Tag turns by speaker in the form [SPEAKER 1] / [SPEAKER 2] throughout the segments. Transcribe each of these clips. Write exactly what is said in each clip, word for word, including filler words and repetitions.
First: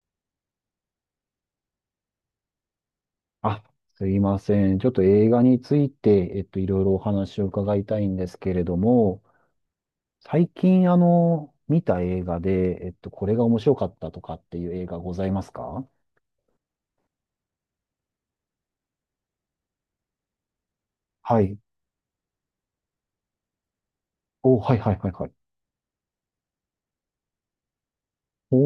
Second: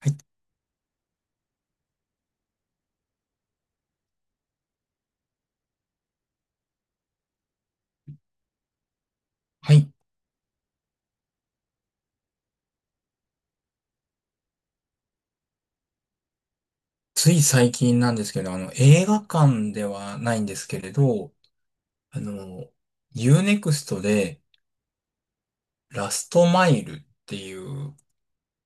[SPEAKER 1] はい。
[SPEAKER 2] あ、すいません。ちょっと映画について、えっと、いろいろお話を伺いたいんですけれども、
[SPEAKER 1] はい。
[SPEAKER 2] 最近、あの、見た映画で、えっと、これが面白かったとかっていう映画ございますか？
[SPEAKER 1] つい最近なんですけど、あの、映画館ではないんですけれど、
[SPEAKER 2] はい。
[SPEAKER 1] あの、U-ユーネクスト で
[SPEAKER 2] お、はいはいはいはい。
[SPEAKER 1] ラストマイルっていう
[SPEAKER 2] お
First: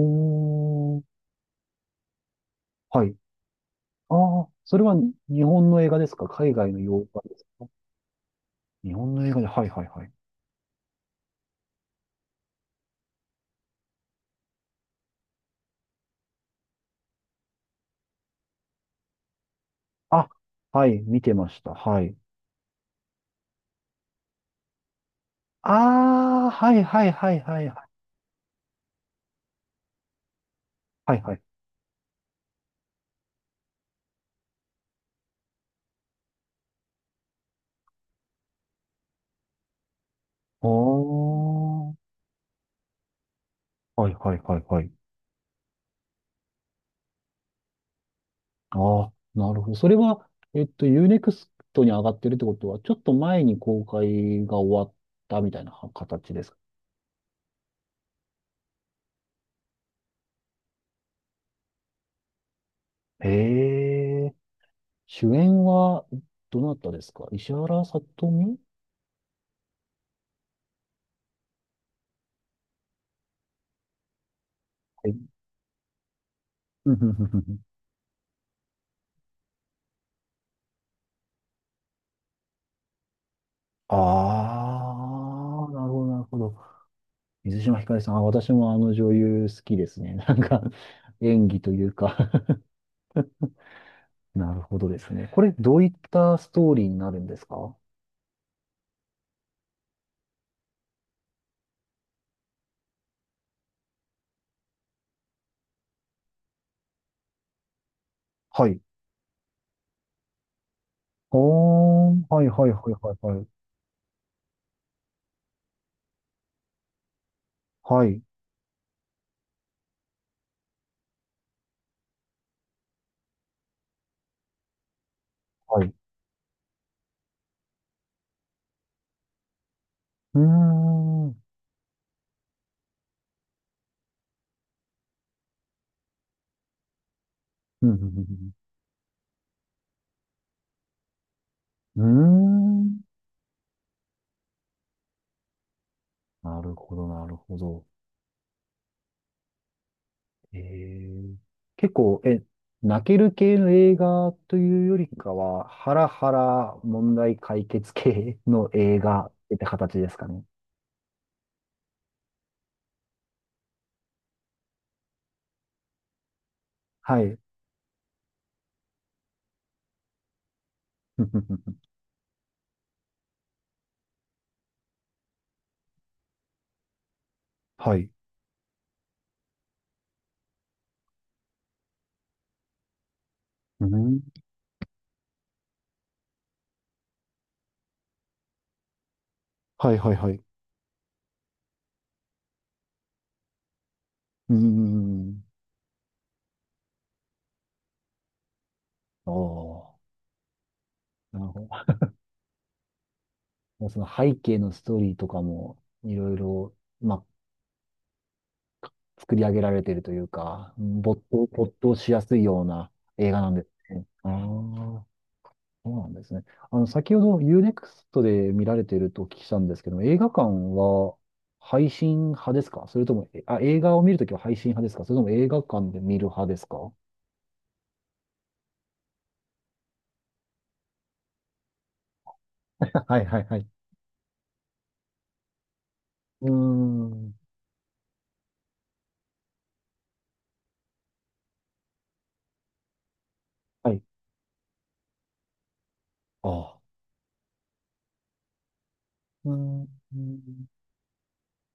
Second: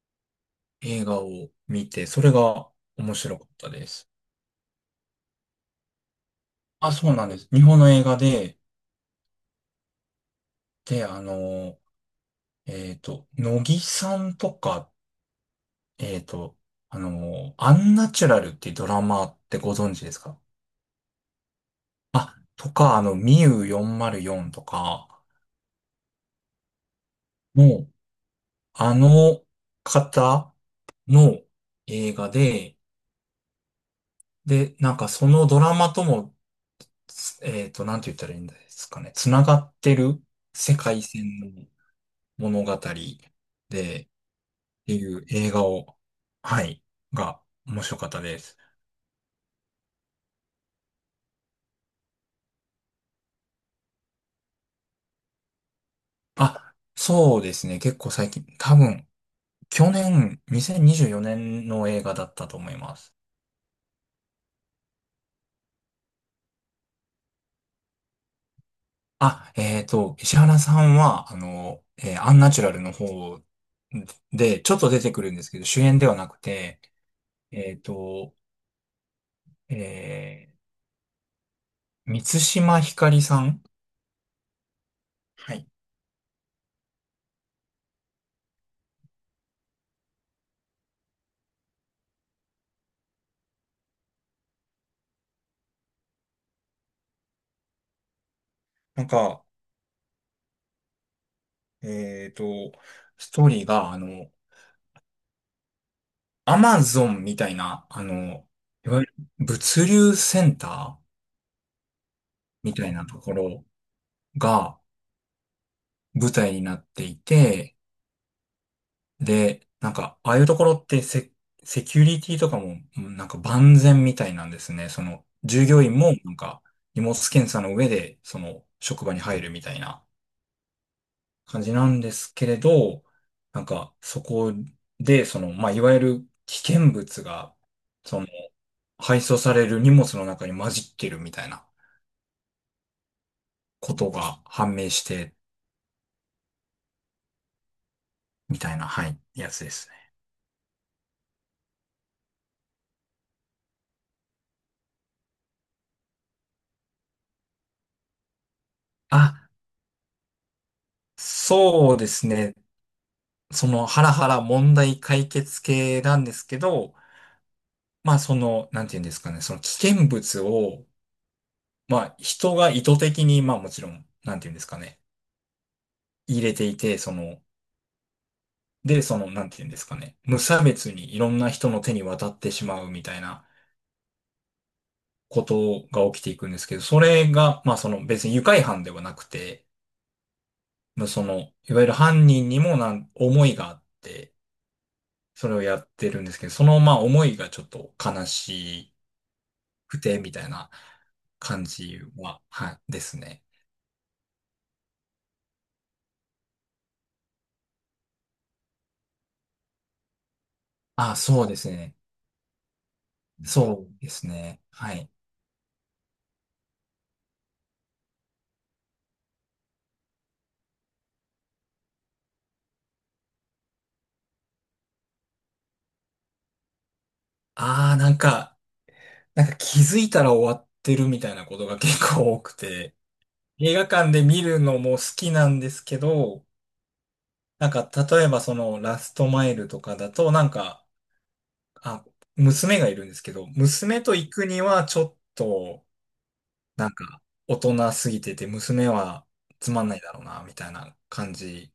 [SPEAKER 2] ー、
[SPEAKER 1] 映画を見て、それが
[SPEAKER 2] はい。
[SPEAKER 1] 面白かったです。
[SPEAKER 2] ああ、それは日本の映画ですか？海外の
[SPEAKER 1] あ、
[SPEAKER 2] 洋
[SPEAKER 1] そう
[SPEAKER 2] 画
[SPEAKER 1] なん
[SPEAKER 2] で
[SPEAKER 1] で
[SPEAKER 2] す
[SPEAKER 1] す。日
[SPEAKER 2] か？
[SPEAKER 1] 本の映画で、
[SPEAKER 2] 日本の映画で、はいはいはい。
[SPEAKER 1] で、あの、えっと、乃木さんとか、えっと、あの、アンナチュラルっていうドラマってご存知です
[SPEAKER 2] あ、
[SPEAKER 1] か？
[SPEAKER 2] はい、見てました。はい。
[SPEAKER 1] あ、とか、あの、ミウヨンマルヨンとか、
[SPEAKER 2] ああ、はいはいはいはいは
[SPEAKER 1] も
[SPEAKER 2] い。
[SPEAKER 1] う、あの方
[SPEAKER 2] はいは
[SPEAKER 1] の
[SPEAKER 2] い。
[SPEAKER 1] 映画で、で、なんかそのドラマとも、つえっと、なんて言ったらいいんですかね、つながってる
[SPEAKER 2] お
[SPEAKER 1] 世界線の
[SPEAKER 2] ー、
[SPEAKER 1] 物語で、
[SPEAKER 2] は
[SPEAKER 1] っ
[SPEAKER 2] いはいはいはい。
[SPEAKER 1] ていう映画を、はい、が面白かったです。
[SPEAKER 2] ああ、なるほど。それは、えっと、U ネクストに上がってるってことは、ちょっと前に公開が終わったみたいな形ですか？
[SPEAKER 1] あ、そうですね、結構最近、多分、去年、にせんにじゅうよねんの映画だったと思います。
[SPEAKER 2] へえ。主演は、どなたですか？石原さとみ？
[SPEAKER 1] あ、えっと、石原さんは、あの、えーアンナチュラルの方で、ちょっと出
[SPEAKER 2] は
[SPEAKER 1] て
[SPEAKER 2] い。
[SPEAKER 1] くるんですけど、主演ではなくて、
[SPEAKER 2] うんうんうんうん。
[SPEAKER 1] えっと、えー、満島ひかりさん。
[SPEAKER 2] あ
[SPEAKER 1] はい。
[SPEAKER 2] あ、なるほど、なるほど。水島ひかりさん、あ私もあの女優好きですね。なんか、演技というか。 なるほどですね。これ、どういったストーリーになるんですか？
[SPEAKER 1] なんか、えっと、ストーリーが、あの、アマゾンみたいな、あの、
[SPEAKER 2] はい。
[SPEAKER 1] いわゆる物流センター
[SPEAKER 2] あー、はい、はい、
[SPEAKER 1] み
[SPEAKER 2] は
[SPEAKER 1] た
[SPEAKER 2] い、
[SPEAKER 1] いな
[SPEAKER 2] はい、
[SPEAKER 1] とこ
[SPEAKER 2] はい。
[SPEAKER 1] ろが舞台になっていて、
[SPEAKER 2] はい。
[SPEAKER 1] で、なんか、ああいうところってセ、セキュリティとかも、うんなんか万全みたいなんですね。その、従
[SPEAKER 2] は
[SPEAKER 1] 業
[SPEAKER 2] い。
[SPEAKER 1] 員も、なんか、荷物検査の上で、その、職場に入るみたいな
[SPEAKER 2] うーん。うん
[SPEAKER 1] 感じなんですけれど、なんか、そこで、その、まあ、いわゆる危険物が、
[SPEAKER 2] う
[SPEAKER 1] その、
[SPEAKER 2] ん
[SPEAKER 1] 配送される荷物の中に混じってるみたいな
[SPEAKER 2] うんうん。うーん。
[SPEAKER 1] ことが判明して、
[SPEAKER 2] なるほど、なるほど。
[SPEAKER 1] みたいな、はい、やつですね。
[SPEAKER 2] えー、結構、え、泣ける系の映画というよりかは、ハラハラ問題解決系の映画っ
[SPEAKER 1] あ、
[SPEAKER 2] て形ですかね。
[SPEAKER 1] そうですね。そのハラハラ問題解決系なんですけど、
[SPEAKER 2] はい。
[SPEAKER 1] まあその、なんていうんですかね、その危険物を、
[SPEAKER 2] ふふふふ。
[SPEAKER 1] まあ人が意図的に、まあもちろん、なんていうんですかね、入れていて、その、
[SPEAKER 2] はい。
[SPEAKER 1] で、その、なんていうんですかね、無差別にいろんな人の手に渡ってしまうみたいな
[SPEAKER 2] うん。
[SPEAKER 1] ことが起きていくんですけど、それが、まあその別に愉快犯ではなくて、
[SPEAKER 2] はいはいはい。
[SPEAKER 1] まあその、いわゆる犯人にもなん、思いがあって、
[SPEAKER 2] うん。
[SPEAKER 1] それをやってるんですけど、そのまあ思いがちょっと悲しい、
[SPEAKER 2] ああ、
[SPEAKER 1] くて、みたいな
[SPEAKER 2] なる
[SPEAKER 1] 感
[SPEAKER 2] ほ
[SPEAKER 1] じは、はい、ですね。
[SPEAKER 2] ど。その背景のストーリーとかも、いろいろ、まあ、作り上げられているというか、うん、
[SPEAKER 1] あ、
[SPEAKER 2] 没
[SPEAKER 1] そう
[SPEAKER 2] 頭、
[SPEAKER 1] で
[SPEAKER 2] 没
[SPEAKER 1] す
[SPEAKER 2] 頭
[SPEAKER 1] ね。
[SPEAKER 2] しやすいような映画なんで
[SPEAKER 1] そ
[SPEAKER 2] す
[SPEAKER 1] う
[SPEAKER 2] ね。
[SPEAKER 1] です
[SPEAKER 2] ああ、
[SPEAKER 1] ね。は
[SPEAKER 2] そ
[SPEAKER 1] い。
[SPEAKER 2] うなんですね。あの、先ほどユーネクストで見られているとお聞きしたんですけども、映画館は配信派ですか？それとも、え、あ、映画を見るときは配信派ですか？それとも映画館で見る派ですか？ は
[SPEAKER 1] ああ、なんか、なんか気づいたら終わってるみたいなことが結構多く
[SPEAKER 2] い
[SPEAKER 1] て、
[SPEAKER 2] はいはい。
[SPEAKER 1] 映画館で見るのも好きなんですけど、
[SPEAKER 2] うーん。
[SPEAKER 1] なんか例えばそのラストマイルとかだと、なんか、あ、娘がいるんですけど、
[SPEAKER 2] は
[SPEAKER 1] 娘
[SPEAKER 2] い。
[SPEAKER 1] と行くにはちょっと、
[SPEAKER 2] ああ。
[SPEAKER 1] なんか大人すぎてて、娘は
[SPEAKER 2] うー
[SPEAKER 1] つ
[SPEAKER 2] ん。
[SPEAKER 1] まんないだろうな、み
[SPEAKER 2] う
[SPEAKER 1] たいな感じ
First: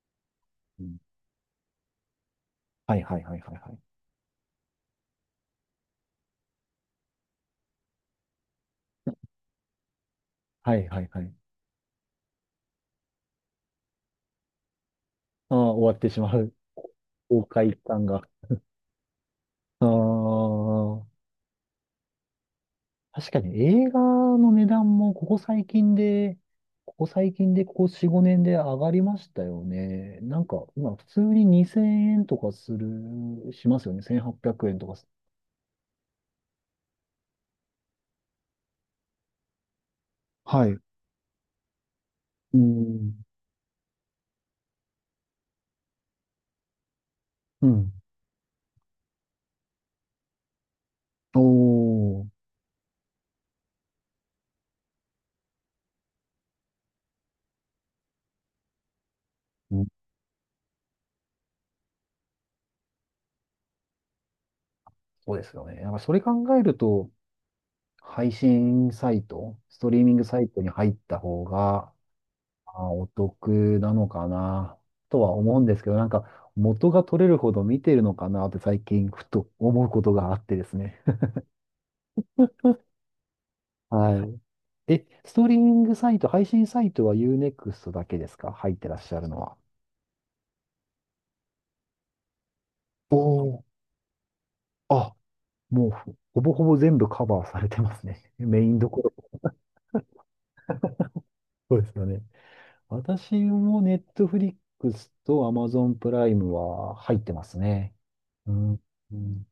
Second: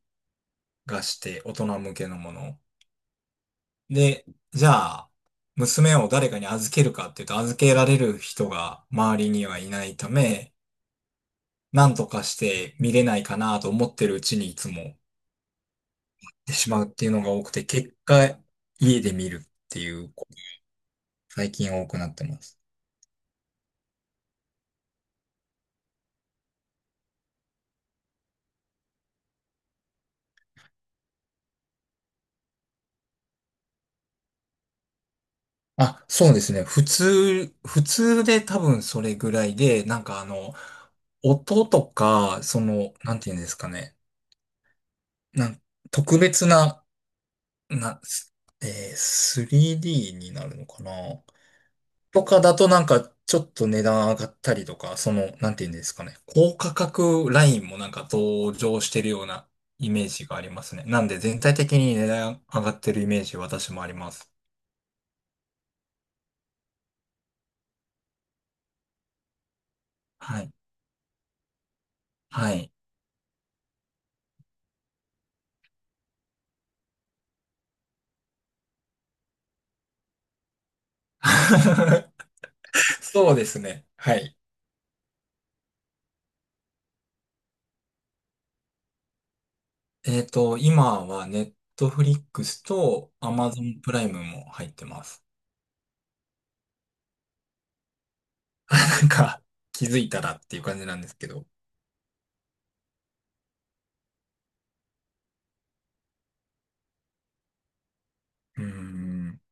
[SPEAKER 1] が
[SPEAKER 2] ん。
[SPEAKER 1] して大人向けのもの。
[SPEAKER 2] はいはいはいはいはい。
[SPEAKER 1] で、じゃあ、娘を誰かに預けるかっていうと預けられる人が周りにはいないため、
[SPEAKER 2] はいはいはい。
[SPEAKER 1] なんとかして見れないかなと思ってるうちにいつもっ
[SPEAKER 2] ああ、終わってしまう。
[SPEAKER 1] てしまうっていうのが多
[SPEAKER 2] 公
[SPEAKER 1] くて、
[SPEAKER 2] 開
[SPEAKER 1] 結
[SPEAKER 2] 感が。
[SPEAKER 1] 果家で見るって
[SPEAKER 2] あ
[SPEAKER 1] いうこと、
[SPEAKER 2] あ。
[SPEAKER 1] 最近多くなってます。
[SPEAKER 2] 確かに映画の値段もここ最近で、ここ最近でここよん、ごねんで上がりましたよね。なんか今普通ににせんえんとかする、しますよね。せんはっぴゃくえんとかす。
[SPEAKER 1] あ、そうですね。普通、普通で多分それぐらいで、なんかあの、
[SPEAKER 2] はい。う
[SPEAKER 1] 音とか、
[SPEAKER 2] ー
[SPEAKER 1] その、なん
[SPEAKER 2] ん。
[SPEAKER 1] ていうんですかね。なん特別な
[SPEAKER 2] うん。
[SPEAKER 1] な、すえー スリーディー になるのかな
[SPEAKER 2] お
[SPEAKER 1] と
[SPEAKER 2] ー。
[SPEAKER 1] かだとなんかちょっと値段上がったりとか、その、なんていうんですかね。高価格ラインもなんか登場してるような
[SPEAKER 2] うん。
[SPEAKER 1] イメージがありますね。なんで全体的に値段上がってるイメージ私もあります。
[SPEAKER 2] そうですよね。なんかそれ考えると、配信サイト、ストリーミング
[SPEAKER 1] は
[SPEAKER 2] サイ
[SPEAKER 1] い。
[SPEAKER 2] トに入った方が、
[SPEAKER 1] はい。
[SPEAKER 2] あ、お得なのかな、とは思うんですけど、なんか、元が取れるほど見てるのかなって最近ふと思うことがあってですね。
[SPEAKER 1] そうですね。は
[SPEAKER 2] は
[SPEAKER 1] い。
[SPEAKER 2] い。え、ストリーミングサイト、配信サイトは U-ネクスト だけですか？入ってらっしゃるのは。
[SPEAKER 1] えっと、今はネットフリックスと
[SPEAKER 2] お
[SPEAKER 1] アマゾ
[SPEAKER 2] お、
[SPEAKER 1] ンプライムも入ってま
[SPEAKER 2] あ、
[SPEAKER 1] す。
[SPEAKER 2] もうほほぼほぼ全部カバーされてますね。メインどこ
[SPEAKER 1] なん
[SPEAKER 2] ろ。
[SPEAKER 1] か気づいたらっていう感じなんですけど。
[SPEAKER 2] そうですよね。私も Netflix と Amazon プライムは入ってますね。う
[SPEAKER 1] うー
[SPEAKER 2] ん。う
[SPEAKER 1] ん。
[SPEAKER 2] ん。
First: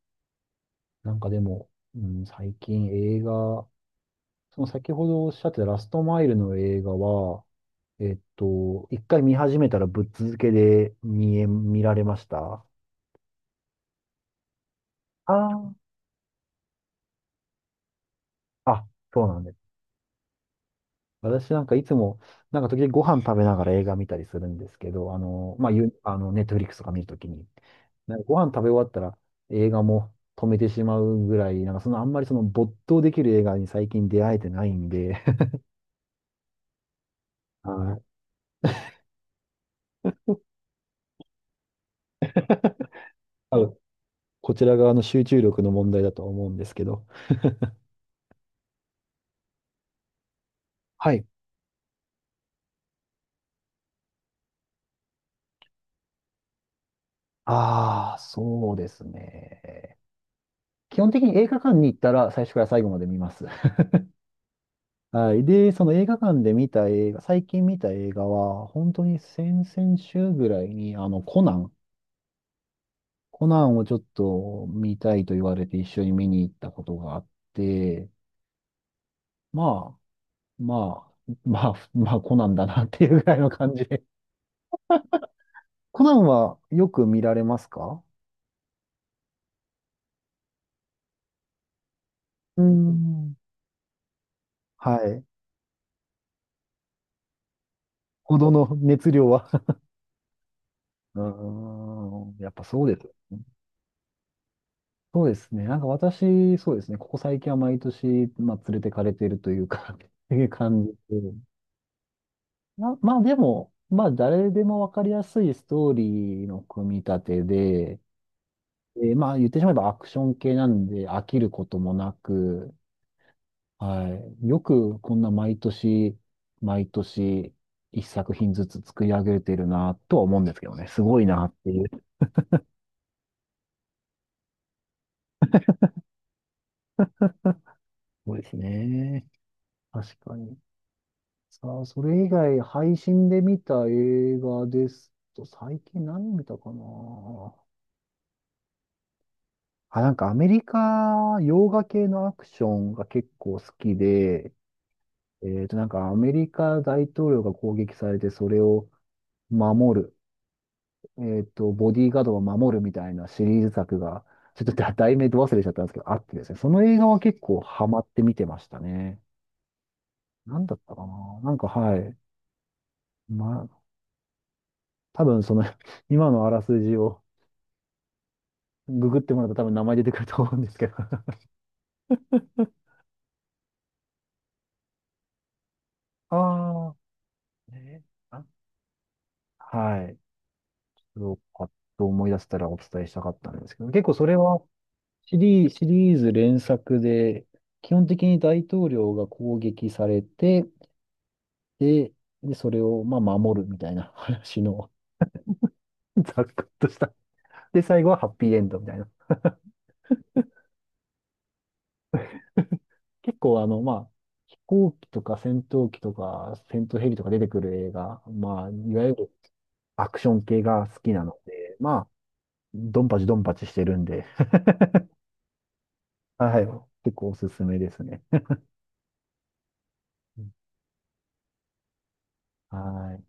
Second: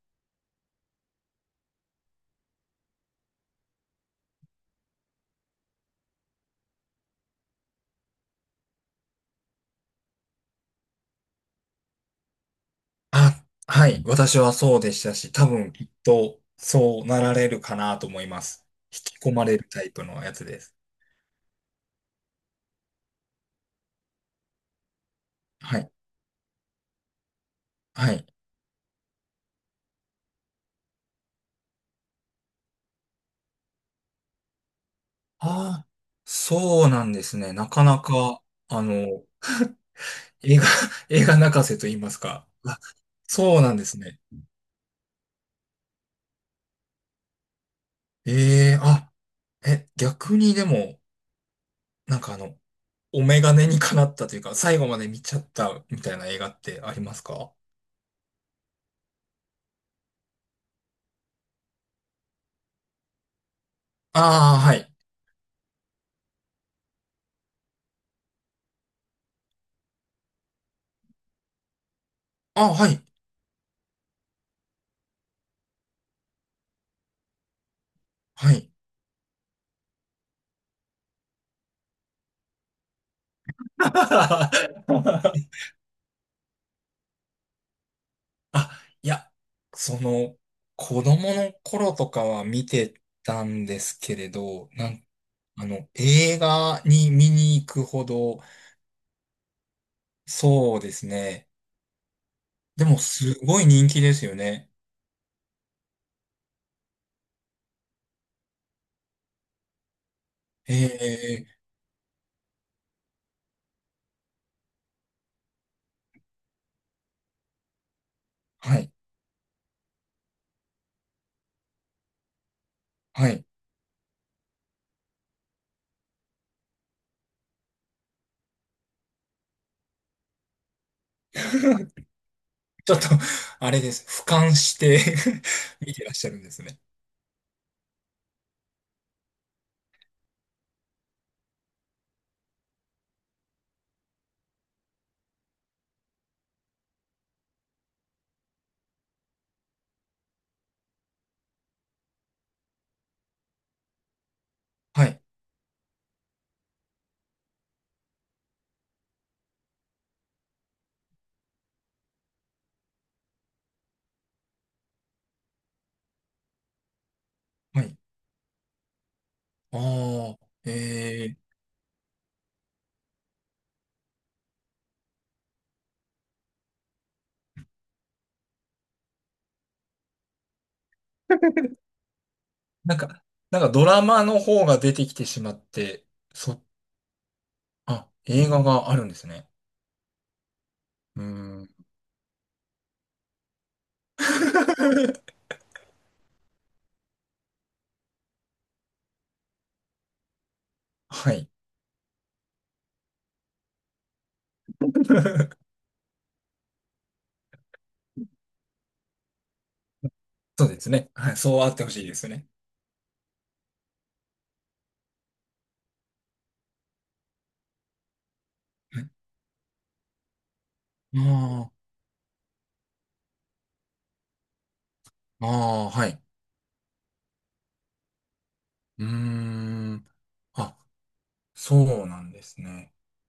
[SPEAKER 2] なんかでも、うん、最近映画、その先ほどおっしゃってたラストマイルの映画は、えっと、一回見始めたらぶっ続けで見え、見られました？
[SPEAKER 1] あ、はい。私はそうでしたし、多
[SPEAKER 2] あ
[SPEAKER 1] 分きっとそうなられるかなと思います。
[SPEAKER 2] あ、あ、
[SPEAKER 1] 引
[SPEAKER 2] そう
[SPEAKER 1] き込
[SPEAKER 2] なん
[SPEAKER 1] ま
[SPEAKER 2] で
[SPEAKER 1] れる
[SPEAKER 2] す。
[SPEAKER 1] タイプのやつです。
[SPEAKER 2] 私なんかいつも、なんか時々ご飯食べながら映画見たりするんですけど、あの、まあ、
[SPEAKER 1] はい。
[SPEAKER 2] ゆ、あの、ネットフリックスとか見るときに、
[SPEAKER 1] は
[SPEAKER 2] なんか
[SPEAKER 1] い。
[SPEAKER 2] ご飯食べ終わったら映画も止めてしまうぐらい、なんかそのあんまりその没頭できる映画に最近出会えてないんで。
[SPEAKER 1] ああ、そうなんですね。な
[SPEAKER 2] は
[SPEAKER 1] かな
[SPEAKER 2] い。
[SPEAKER 1] か、あの、映画、映画泣かせと言いますか。あ、
[SPEAKER 2] 多
[SPEAKER 1] そうな
[SPEAKER 2] 分
[SPEAKER 1] んですね。
[SPEAKER 2] こちら側の集中力の問題だと思うんですけど、
[SPEAKER 1] ええあ、え、逆にでも、
[SPEAKER 2] はい。
[SPEAKER 1] なんかあの、お眼鏡にかなったというか、最後まで見ちゃったみたいな映画ってありますか？
[SPEAKER 2] ああ、そうですね。基本的に映画館に行ったら最初から最後まで見ます。
[SPEAKER 1] ああー、はい。
[SPEAKER 2] はい。で、その映画館で見た映画、最近見た映画は、本当に先々週ぐらいに、あの、コナン、
[SPEAKER 1] あ、はい。
[SPEAKER 2] コナンをちょっと見たいと言われて一緒に見に行ったことがあって、
[SPEAKER 1] はい。
[SPEAKER 2] まあ、まあ、まあ、まあ、コナンだなっていうぐらいの感じで。コナンはよく見られますか？
[SPEAKER 1] あ、いや、その、子供の頃とかは
[SPEAKER 2] うー
[SPEAKER 1] 見て
[SPEAKER 2] ん。
[SPEAKER 1] たんですけれど、な
[SPEAKER 2] は
[SPEAKER 1] ん、
[SPEAKER 2] い。
[SPEAKER 1] あの、映画に見に行くほ
[SPEAKER 2] ほ
[SPEAKER 1] ど、
[SPEAKER 2] どの熱量は。
[SPEAKER 1] そうです
[SPEAKER 2] うー
[SPEAKER 1] ね。
[SPEAKER 2] ん、やっぱそ
[SPEAKER 1] で
[SPEAKER 2] う
[SPEAKER 1] も、
[SPEAKER 2] です。
[SPEAKER 1] すごい人気ですよね。
[SPEAKER 2] そうですね。なんか私、そうですね。ここ最近は毎年、まあ、連れてかれているというか。 っていう
[SPEAKER 1] え
[SPEAKER 2] 感じで。
[SPEAKER 1] え、
[SPEAKER 2] な、まあでも、まあ誰でもわかりやすいストーリーの組み立てで、
[SPEAKER 1] はい、
[SPEAKER 2] えーまあ言ってしまえばアクション系なんで飽きることもなく、
[SPEAKER 1] はい。
[SPEAKER 2] はい。よくこんな毎年、毎年、一作品ずつ作り上げてるなとは思うんですけどね。すごい なっていう。
[SPEAKER 1] ちょっと、あれです。俯瞰して 見てらっしゃるんですね。
[SPEAKER 2] そうですね。確かに。さあ、それ以外、配信で見た映画ですと、最近何見たかな。あ、なんかアメリカ、洋画系のアクションが結構好きで、
[SPEAKER 1] はい、
[SPEAKER 2] えっと、なんかアメリカ大統領が攻撃されて、それを守る、えっと、ボディーガードを守るみたいなシリーズ作が、ちょっとだ題名ど忘れしちゃったんですけど、あってですね、その映画は結構
[SPEAKER 1] は
[SPEAKER 2] ハ
[SPEAKER 1] い。
[SPEAKER 2] マって見てましたね。
[SPEAKER 1] ああ、
[SPEAKER 2] なんだったか
[SPEAKER 1] え
[SPEAKER 2] な。な
[SPEAKER 1] え、
[SPEAKER 2] んかはい。まあ、多分その 今のあらすじを、ググってもらうと多分名前出てくると思うんですけど。
[SPEAKER 1] なんか、なんかドラマの方が出てきてしまって、そ、
[SPEAKER 2] ああ。ね、
[SPEAKER 1] あ、
[SPEAKER 2] あ、
[SPEAKER 1] 映画があるんですね。
[SPEAKER 2] はい。
[SPEAKER 1] う
[SPEAKER 2] そ
[SPEAKER 1] ー
[SPEAKER 2] れをパ
[SPEAKER 1] ん。
[SPEAKER 2] ッと思い出せたらお伝えしたかったんですけど、結構それは シリー、シリーズ連作で、基本的に大統領が攻撃されて、
[SPEAKER 1] はい。
[SPEAKER 2] で、で、それをまあ守るみたいな話の。 ざっくっとした。で、最後はハッピーエンドみたいな。
[SPEAKER 1] そうですね。はい。そうあってほしいですね。
[SPEAKER 2] 結構あの、まあ、飛行機とか戦闘機とか戦闘ヘリとか出てくる映画、まあ、い
[SPEAKER 1] は
[SPEAKER 2] わ
[SPEAKER 1] い。
[SPEAKER 2] ゆるアクション系が好きなの
[SPEAKER 1] あ
[SPEAKER 2] で、まドンパチドンパチしてるんで、
[SPEAKER 1] あ、ああ、はい。
[SPEAKER 2] はい。結構おすすめですね。
[SPEAKER 1] うーん。
[SPEAKER 2] うん、
[SPEAKER 1] あ、そうなんですね。
[SPEAKER 2] はい。